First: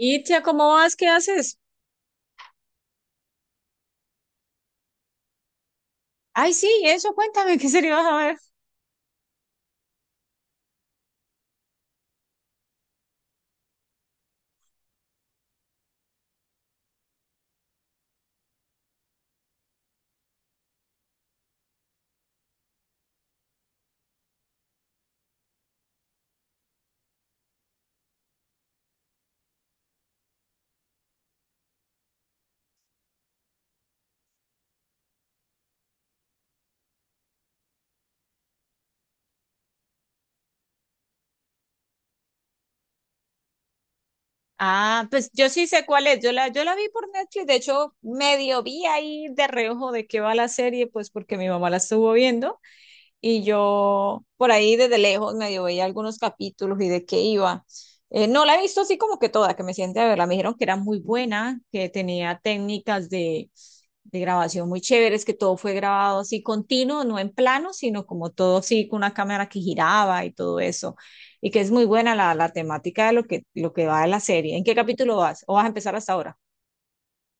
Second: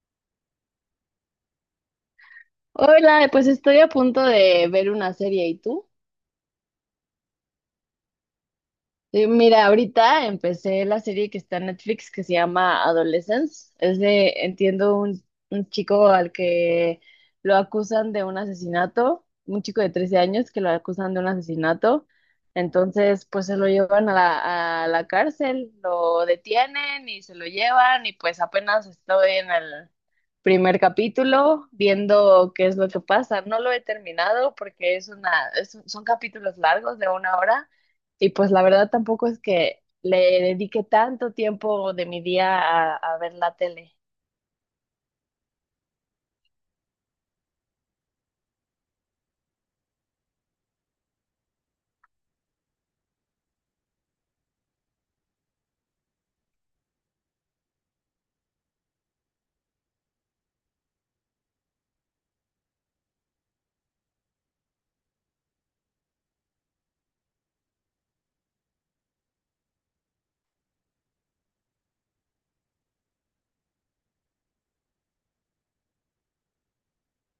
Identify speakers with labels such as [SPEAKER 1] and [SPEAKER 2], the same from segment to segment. [SPEAKER 1] Itzia, ¿cómo vas? ¿Qué haces?
[SPEAKER 2] Hola, pues estoy a punto de ver una serie. ¿Y tú?
[SPEAKER 1] Ay, sí, eso, cuéntame, ¿qué serie vas a ver?
[SPEAKER 2] Sí, mira, ahorita empecé la serie que está en Netflix que se llama Adolescence. Es de, entiendo, un chico al que lo acusan de un asesinato, un chico de 13 años que lo acusan de un asesinato. Entonces, pues se lo llevan a la cárcel, lo detienen y se lo llevan y pues apenas estoy en el primer capítulo viendo qué es lo que pasa. No lo he terminado porque es una, es un- son capítulos largos de una hora. Y pues la verdad tampoco es que le dedique tanto tiempo de mi día a ver la tele.
[SPEAKER 1] Ah, pues yo sí sé cuál es. Yo la vi por Netflix, de hecho, medio vi ahí de reojo de qué va la serie, pues porque mi mamá la estuvo viendo. Y yo por ahí desde lejos medio veía algunos capítulos y de qué iba. No la he visto así como que toda, que me siente a verla. Me dijeron que era muy buena, que tenía técnicas de grabación muy chéveres, que todo fue grabado así continuo, no en plano, sino como todo así con una cámara que giraba y todo eso. Y que es muy buena la temática de lo lo que va de la serie. ¿En qué capítulo vas? ¿O vas a empezar hasta ahora?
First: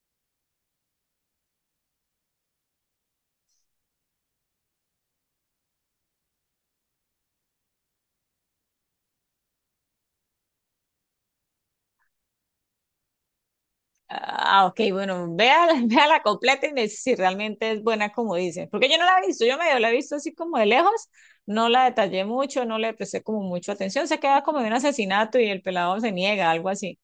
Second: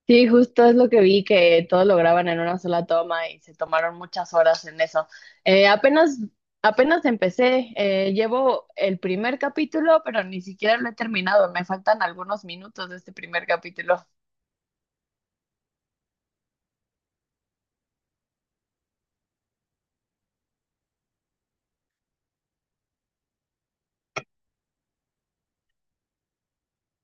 [SPEAKER 2] Sí, justo es lo que vi, que todo lo graban en una sola toma y se tomaron muchas horas en eso. Eh, apenas, apenas empecé, llevo el primer capítulo, pero ni siquiera lo he terminado. Me faltan algunos minutos de este primer capítulo.
[SPEAKER 1] Ah, ok, bueno, vea, vea la completa y me dice si realmente es buena como dicen. Porque yo no la he visto, yo medio la he visto así como de lejos, no la detallé mucho, no le presté como mucho atención. Se queda como de un asesinato y el pelado se niega, algo así.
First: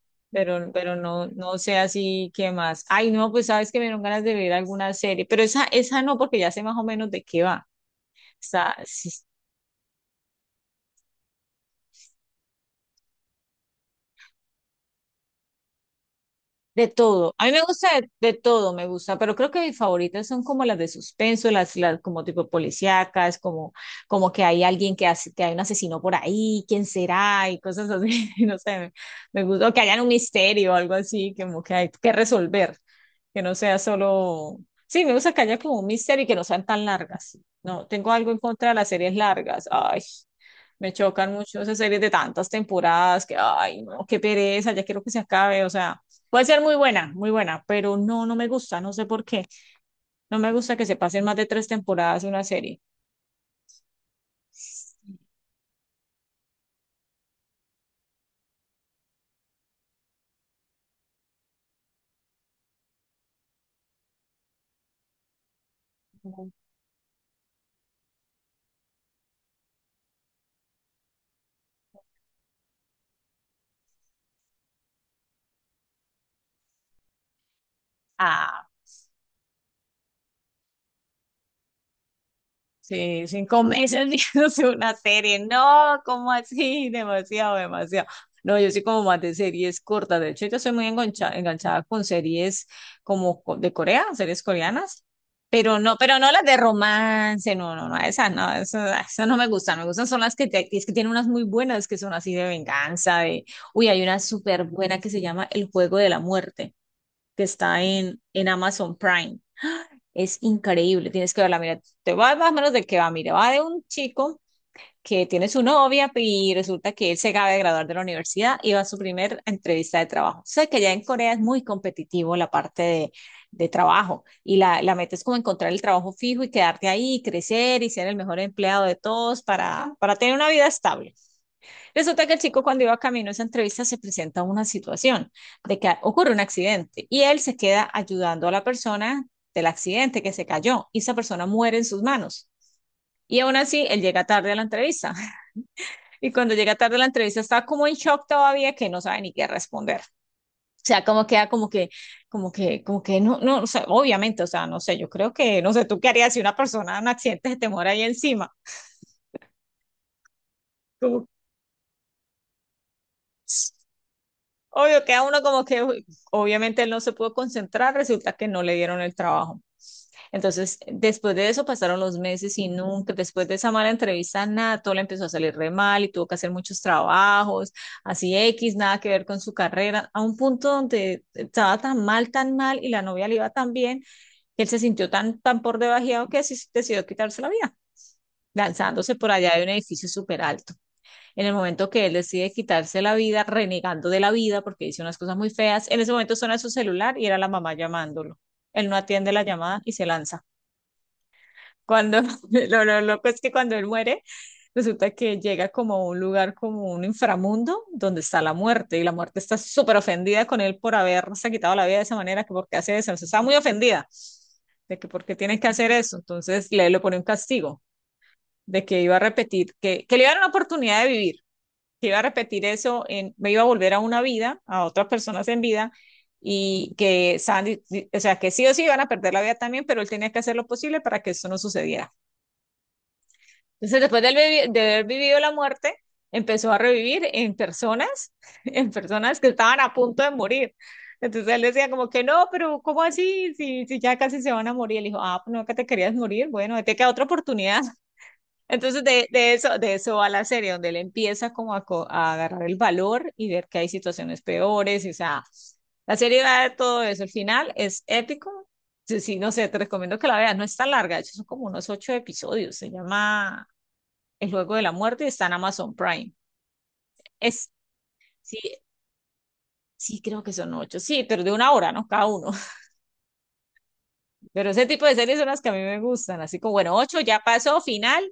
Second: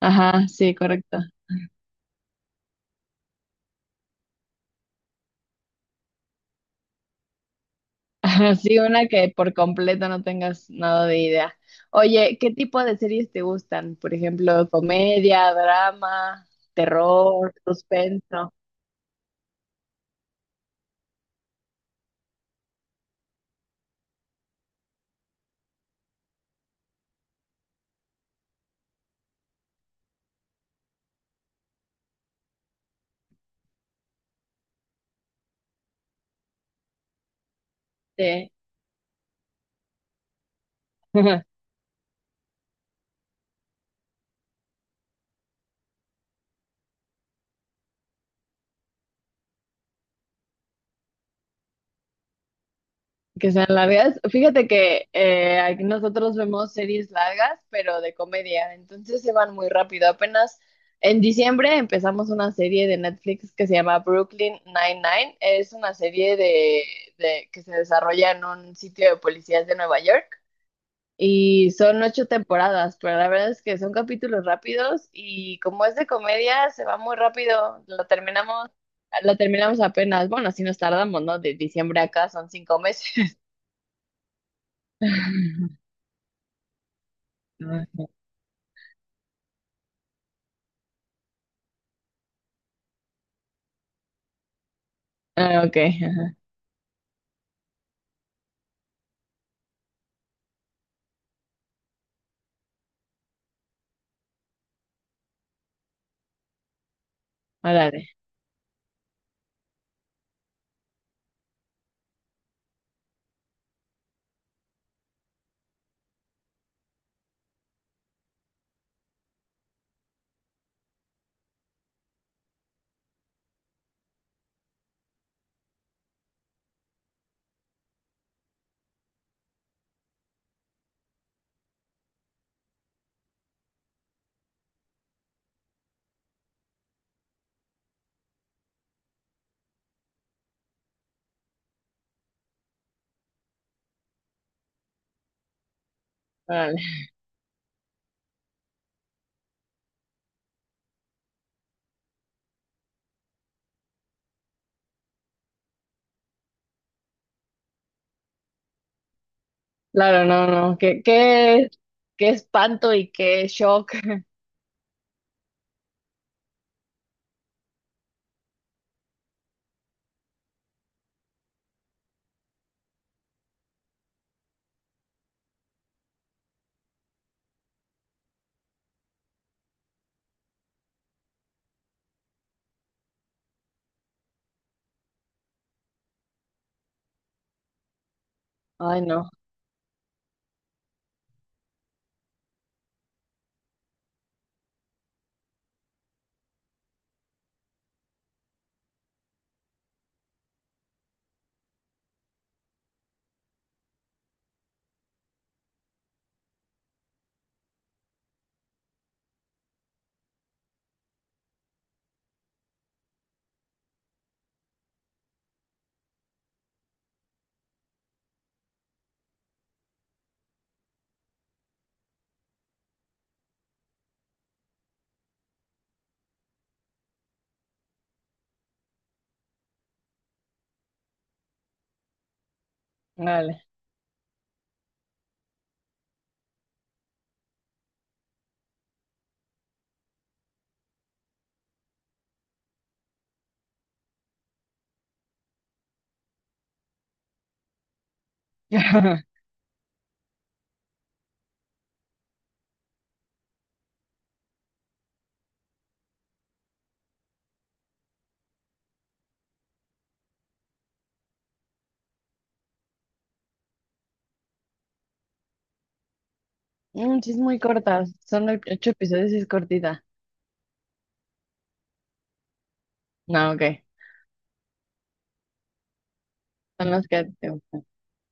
[SPEAKER 2] Ajá, sí,
[SPEAKER 1] Pero
[SPEAKER 2] correcto.
[SPEAKER 1] no, no sé así qué más. Ay, no, pues sabes que me dieron ganas de ver alguna serie, pero esa no, porque ya sé más o menos de qué va. O
[SPEAKER 2] Ajá, sí, una que por completo no tengas nada de idea. Oye, ¿qué tipo de series te gustan? Por ejemplo, comedia, drama,
[SPEAKER 1] de todo. A mí
[SPEAKER 2] terror,
[SPEAKER 1] me gusta de
[SPEAKER 2] suspenso.
[SPEAKER 1] todo, me gusta, pero creo que mis favoritas son como las de suspenso, las como tipo policíacas, como, como que hay alguien que hace, que hay un asesino por ahí, quién será y cosas así, no sé, me gusta, o que hayan un misterio o algo así, como que hay que resolver, que no sea solo, sí, me gusta que haya como un misterio y que no sean tan largas. No, tengo algo en
[SPEAKER 2] Sí.
[SPEAKER 1] contra de las series largas. Ay. Me chocan mucho esas series de tantas temporadas que, ay, no, qué pereza, ya quiero que se acabe. O sea, puede ser muy buena, pero no, no me gusta, no sé por qué. No me gusta que se pasen más de tres temporadas de una serie.
[SPEAKER 2] Que sean largas. Fíjate que aquí nosotros vemos series largas, pero de comedia, entonces se van muy rápido. Apenas en diciembre empezamos una serie de Netflix que se llama Brooklyn Nine-Nine. Es una serie que se desarrolla en un sitio de policías de Nueva York. Y son ocho temporadas, pero la verdad es que son capítulos rápidos y como es de comedia, se va muy rápido.
[SPEAKER 1] Ah,
[SPEAKER 2] Lo terminamos apenas. Bueno, así nos tardamos, ¿no? De diciembre acá son cinco
[SPEAKER 1] sí,
[SPEAKER 2] meses.
[SPEAKER 1] cinco meses viéndose una serie. No, ¿cómo así? Demasiado, demasiado. No, yo soy como más de series cortas. De hecho, yo soy muy enganchada con series como de Corea, series coreanas.
[SPEAKER 2] Ah, ok,
[SPEAKER 1] Pero no
[SPEAKER 2] ajá.
[SPEAKER 1] las de romance, no, no, no, esas no, esas, esas no me gustan. Me gustan son las que, es que tienen unas muy buenas que son así de venganza, de, uy, hay una súper buena que se llama El Juego de la Muerte, que está
[SPEAKER 2] Órale,
[SPEAKER 1] en Amazon Prime. Es increíble, tienes que verla. Mira, te va más o menos de qué va. Mira, va de un chico que tiene su novia y resulta que él se acaba de graduar de la universidad y va a su primer entrevista de trabajo. Sé que ya en Corea es muy competitivo la parte de trabajo y la meta es como encontrar el trabajo fijo y quedarte ahí, crecer y ser el mejor empleado de todos para tener una vida estable. Resulta que el chico cuando iba camino a esa entrevista se presenta una situación de que ocurre un accidente y él se queda ayudando a la persona del accidente que se cayó y esa persona muere en sus manos. Y aún así, él llega tarde a la entrevista. Y cuando llega
[SPEAKER 2] órale.
[SPEAKER 1] tarde a la entrevista está como en shock todavía que no sabe ni qué responder. O sea, como queda como que, como que, como que no, no, o sea, obviamente, o sea, no sé, yo creo que, no sé, tú qué harías si una persona en un accidente se te muere ahí encima.
[SPEAKER 2] Claro, no, no.
[SPEAKER 1] Como,
[SPEAKER 2] Qué espanto y qué shock.
[SPEAKER 1] obvio, queda uno como que uy, obviamente él no se pudo concentrar, resulta que no le dieron el trabajo. Entonces, después de eso pasaron los meses y nunca, después de esa mala entrevista, nada, todo le empezó a salir re mal y tuvo que hacer muchos trabajos, así X, nada que ver con su carrera, a un punto donde estaba tan mal y la novia le iba tan bien, que él se sintió tan, tan por debajeado que así decidió quitarse la vida,
[SPEAKER 2] Ay,
[SPEAKER 1] lanzándose por
[SPEAKER 2] no,
[SPEAKER 1] allá de un edificio súper alto. En el momento que él decide quitarse la vida, renegando de la vida porque dice unas cosas muy feas, en ese momento suena su celular y era la mamá llamándolo. Él no atiende la llamada y se lanza. Cuando lo loco es que cuando él muere, resulta que llega como a un lugar, como un inframundo, donde está la muerte y la muerte está súper ofendida con él por haberse quitado la vida de esa manera, que porque hace eso, o sea, está muy ofendida de que por qué tienen que hacer eso. Entonces le pone un castigo de que iba a repetir, que le iba a dar una oportunidad de vivir que iba a repetir eso, en, me iba a volver a una vida, a otras personas en vida, y que Sandy, o sea, que sí o sí iban a perder la vida también, pero él tenía que hacer lo posible para que eso no sucediera.
[SPEAKER 2] órale.
[SPEAKER 1] Entonces, después de haber vivido la muerte, empezó a revivir en personas, en personas que estaban a punto de morir. Entonces él decía como que no, pero ¿cómo así? Si ya casi se van a morir. Él dijo, ah, pues no, que te querías morir. Bueno, te queda otra oportunidad. Entonces de eso va la serie, donde él empieza como a, a agarrar el valor y ver que hay situaciones peores, o sea, la serie va de todo eso, el final es épico, sí, sí, no sé, te recomiendo que la veas, no es tan larga, de hecho son como unos ocho episodios, se llama El Juego de la Muerte y está en Amazon Prime,
[SPEAKER 2] Mm, sí, es muy
[SPEAKER 1] es,
[SPEAKER 2] corta. Son
[SPEAKER 1] sí,
[SPEAKER 2] ocho episodios y es cortita.
[SPEAKER 1] sí creo que son ocho, sí, pero de una hora, ¿no? Cada uno,
[SPEAKER 2] No, ok.
[SPEAKER 1] pero ese tipo de series son las que a mí me gustan, así como,
[SPEAKER 2] Son
[SPEAKER 1] bueno,
[SPEAKER 2] los
[SPEAKER 1] ocho
[SPEAKER 2] que
[SPEAKER 1] ya
[SPEAKER 2] te
[SPEAKER 1] pasó,
[SPEAKER 2] gustan.
[SPEAKER 1] final,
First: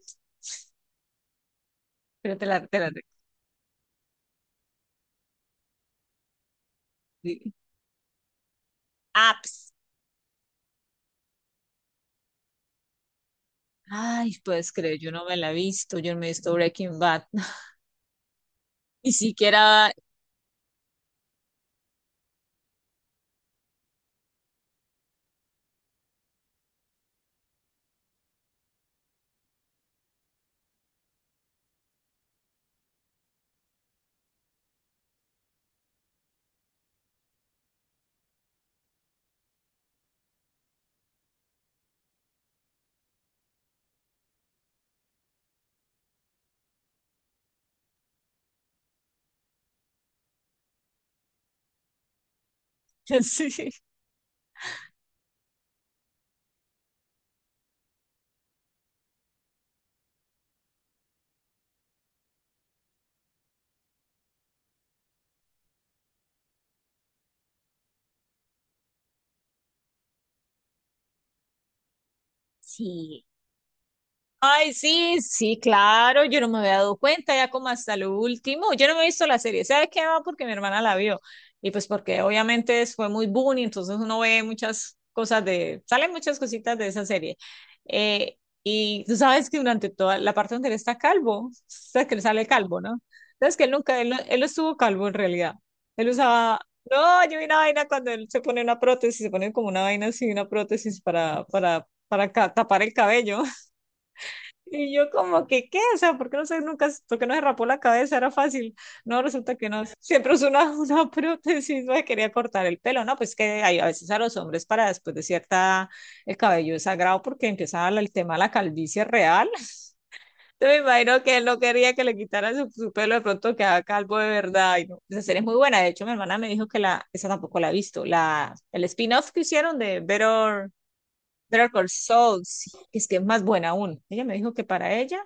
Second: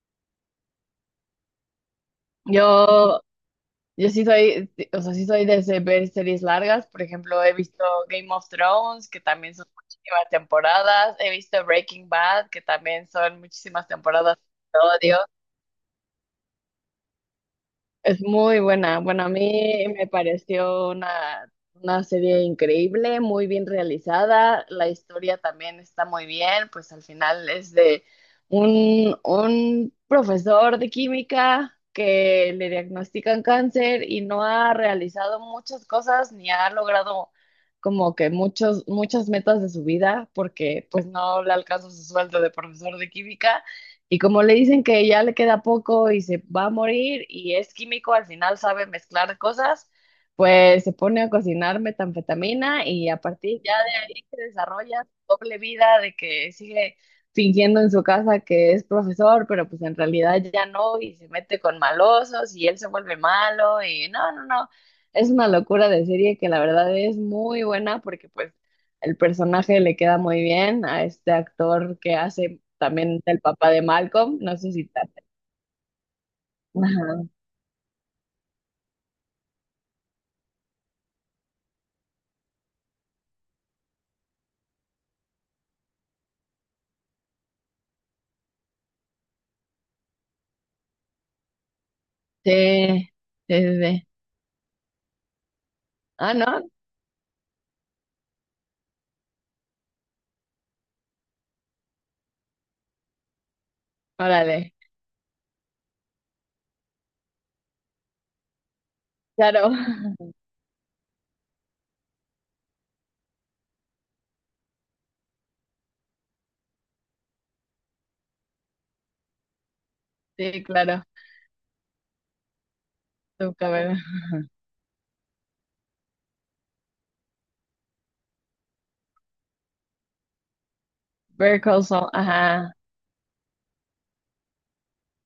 [SPEAKER 1] pero te la,
[SPEAKER 2] Yo. Yo sí soy, o sea, sí soy de ver series largas. Por ejemplo, he
[SPEAKER 1] sí.
[SPEAKER 2] visto Game of Thrones, que
[SPEAKER 1] Ah,
[SPEAKER 2] también son
[SPEAKER 1] pues.
[SPEAKER 2] muchísimas temporadas. He visto Breaking Bad, que también son muchísimas
[SPEAKER 1] Ay,
[SPEAKER 2] temporadas.
[SPEAKER 1] ¿puedes
[SPEAKER 2] Lo
[SPEAKER 1] creer? Yo
[SPEAKER 2] odio.
[SPEAKER 1] no me la he visto, yo no me he visto Breaking Bad,
[SPEAKER 2] Es muy buena.
[SPEAKER 1] ni
[SPEAKER 2] Bueno, a mí
[SPEAKER 1] siquiera,
[SPEAKER 2] me pareció una serie increíble, muy bien realizada. La historia también está muy bien, pues al final es de un profesor de química que le diagnostican cáncer y no ha realizado muchas cosas ni ha logrado como que muchos, muchas metas de su vida porque pues no le alcanza su sueldo de profesor de química. Y como le dicen que ya le queda poco y se va a morir y es químico, al final sabe mezclar cosas, pues se pone a cocinar metanfetamina y a partir
[SPEAKER 1] sí,
[SPEAKER 2] ya de ahí se desarrolla su doble vida de que sigue fingiendo en su casa que es profesor, pero pues en realidad ya no y se mete con malosos y él se vuelve malo y no, no, no. Es una locura de serie que la verdad es muy buena porque pues el personaje le queda muy bien a este actor que hace también
[SPEAKER 1] sí,
[SPEAKER 2] el papá de Malcolm. No sé
[SPEAKER 1] ay,
[SPEAKER 2] si te...
[SPEAKER 1] sí, sí, claro, yo no me había dado
[SPEAKER 2] Ajá.
[SPEAKER 1] cuenta ya como hasta lo último. Yo no me he visto la serie, ¿sabes qué? Ah, porque mi hermana la vio. Y pues porque obviamente fue muy boom y entonces uno ve muchas cosas de, salen muchas cositas de esa serie. Eh, y tú sabes que durante toda la parte donde él está calvo, sabes que le sale
[SPEAKER 2] Sí,
[SPEAKER 1] calvo, ¿no?
[SPEAKER 2] sí,
[SPEAKER 1] Sabes que él
[SPEAKER 2] sí.
[SPEAKER 1] nunca,
[SPEAKER 2] Sí.
[SPEAKER 1] él no estuvo calvo en realidad. Él
[SPEAKER 2] Ah,
[SPEAKER 1] usaba,
[SPEAKER 2] ¿no?
[SPEAKER 1] no, yo vi una vaina cuando él se pone una prótesis, se pone como una vaina así, una prótesis para, ca- tapar el cabello.
[SPEAKER 2] Órale.
[SPEAKER 1] Y yo como que, ¿qué? O sea, ¿por qué no se, nunca, por qué no se rapó la cabeza? Era fácil. No, resulta que
[SPEAKER 2] Claro.
[SPEAKER 1] no. Siempre usó una, una prótesis, me quería cortar el pelo, ¿no? Pues que hay a veces a los hombres para después de cierta, el cabello es sagrado porque empieza el tema de la calvicie real.
[SPEAKER 2] Sí,
[SPEAKER 1] Entonces me
[SPEAKER 2] claro.
[SPEAKER 1] imagino que él no quería que le quitaran su pelo, de
[SPEAKER 2] Tu
[SPEAKER 1] pronto quedaba
[SPEAKER 2] cabello.
[SPEAKER 1] calvo de verdad. Y no. Esa serie es muy buena. De hecho, mi hermana me dijo que la, esa tampoco la ha visto. La, el spin-off que hicieron de Better,
[SPEAKER 2] Better
[SPEAKER 1] Better
[SPEAKER 2] Call
[SPEAKER 1] Call
[SPEAKER 2] Saul,
[SPEAKER 1] Saul, sí,
[SPEAKER 2] ajá.
[SPEAKER 1] es que es más buena aún. Ella me dijo que para ella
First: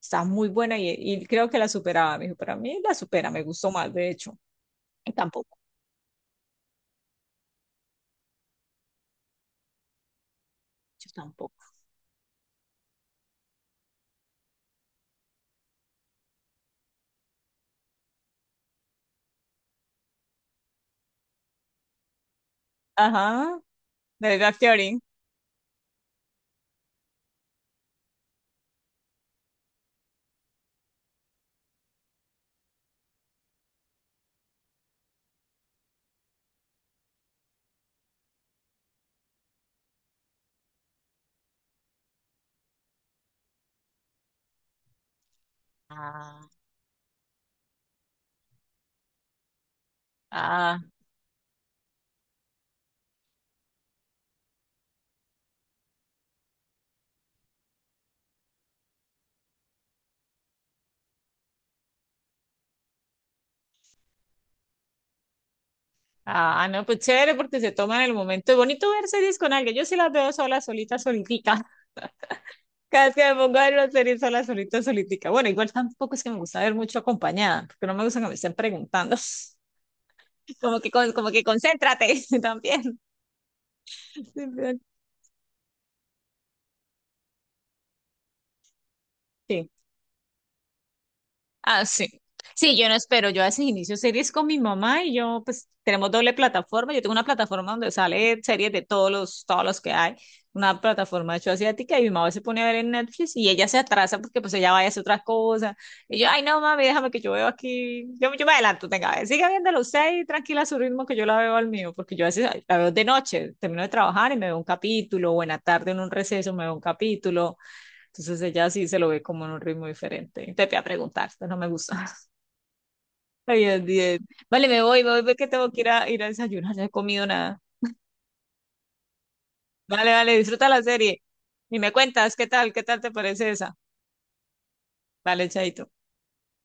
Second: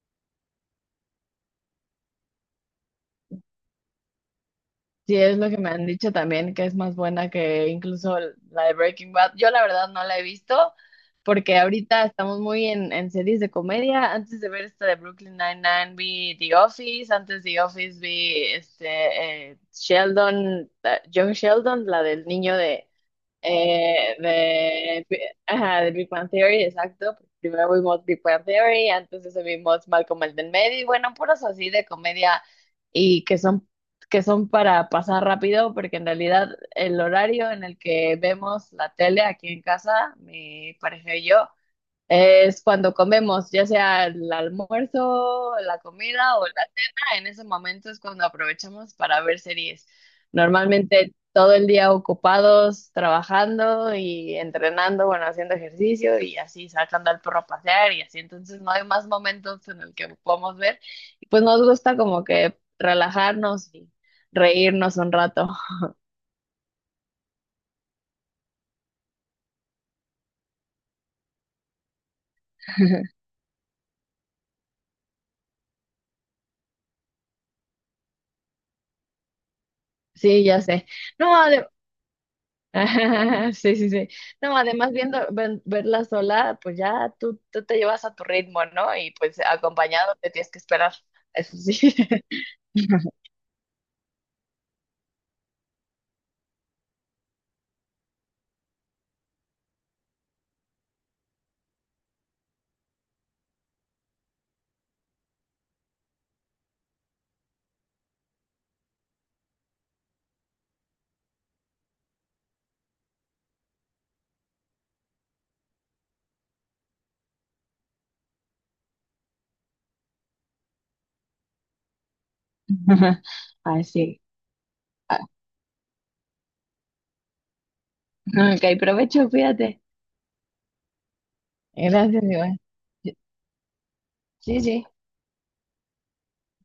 [SPEAKER 1] está muy buena y creo que la superaba. Me dijo, para mí la supera, me gustó más, de hecho. Y
[SPEAKER 2] Sí, es lo
[SPEAKER 1] tampoco,
[SPEAKER 2] que me han dicho también, que es más buena que incluso la de Breaking Bad. Yo la verdad no la he visto
[SPEAKER 1] yo tampoco.
[SPEAKER 2] porque ahorita estamos muy en series de comedia. Antes de ver esta de Brooklyn Nine-Nine vi The Office, antes de The Office vi este, Sheldon, Young Sheldon, la del niño de,
[SPEAKER 1] Ajá,
[SPEAKER 2] eh,
[SPEAKER 1] de verdad, Theory.
[SPEAKER 2] de, ajá, de Big Bang Theory, exacto. Primero vimos Big Bang Theory, antes de eso vimos Malcolm el del medio, y bueno, puros así de comedia y que son para pasar rápido, porque en realidad el horario en el que vemos la tele aquí en casa, mi pareja y yo, es cuando comemos, ya sea el almuerzo, la comida o
[SPEAKER 1] Ah,
[SPEAKER 2] la cena, en ese momento es cuando aprovechamos para ver series.
[SPEAKER 1] ah,
[SPEAKER 2] Normalmente todo el día ocupados, trabajando y entrenando, bueno, haciendo ejercicio y así sacando al perro a pasear y así. Entonces no hay más momentos en el que podamos ver. Y pues nos gusta como que relajarnos y reírnos un rato.
[SPEAKER 1] ah, no, pues chévere porque se toman el momento. Es bonito ver series con alguien. Yo sí las veo sola, solita, solitica. Cada vez que me pongo a ver una serie sola, solita, solitica. Bueno, igual tampoco es que me gusta ver mucho acompañada, porque no me gusta que me estén preguntando.
[SPEAKER 2] Sí, ya
[SPEAKER 1] Como
[SPEAKER 2] sé.
[SPEAKER 1] que, con- como que
[SPEAKER 2] No, de
[SPEAKER 1] concéntrate también.
[SPEAKER 2] Sí, sí, sí. No, además viendo verla sola, pues ya tú te llevas a tu ritmo, ¿no? Y pues
[SPEAKER 1] Sí.
[SPEAKER 2] acompañado te tienes que esperar. Eso
[SPEAKER 1] Ah,
[SPEAKER 2] sí.
[SPEAKER 1] sí. Sí, yo no espero. Yo a veces inicio series con mi mamá y yo, pues, tenemos doble plataforma. Yo tengo una plataforma donde sale series de todos todos los que hay. Una plataforma de hecho asiática y mi mamá se pone a ver en Netflix y ella se atrasa porque pues ella vaya a hacer otras cosas. Y yo, ay no, mami, déjame que yo veo aquí. Yo me adelanto, tenga, a ver, siga viéndolo usted y tranquila a su ritmo que yo la veo al mío, porque yo a veces la veo de noche, termino de trabajar y me veo un capítulo, o en la tarde en un receso me veo un capítulo, entonces ella sí se lo ve como en un ritmo diferente. Te voy a preguntar, esto no me gusta. Bien, bien.
[SPEAKER 2] Así.
[SPEAKER 1] Vale, me
[SPEAKER 2] Ah,
[SPEAKER 1] voy porque tengo que ir ir a desayunar, no he comido nada.
[SPEAKER 2] ok, provecho, fíjate.
[SPEAKER 1] Vale, vale, disfruta la serie. Y me
[SPEAKER 2] Gracias,
[SPEAKER 1] cuentas, ¿qué
[SPEAKER 2] igual.
[SPEAKER 1] tal? ¿Qué tal te parece esa?
[SPEAKER 2] Sí, sí.
[SPEAKER 1] Vale, chaito.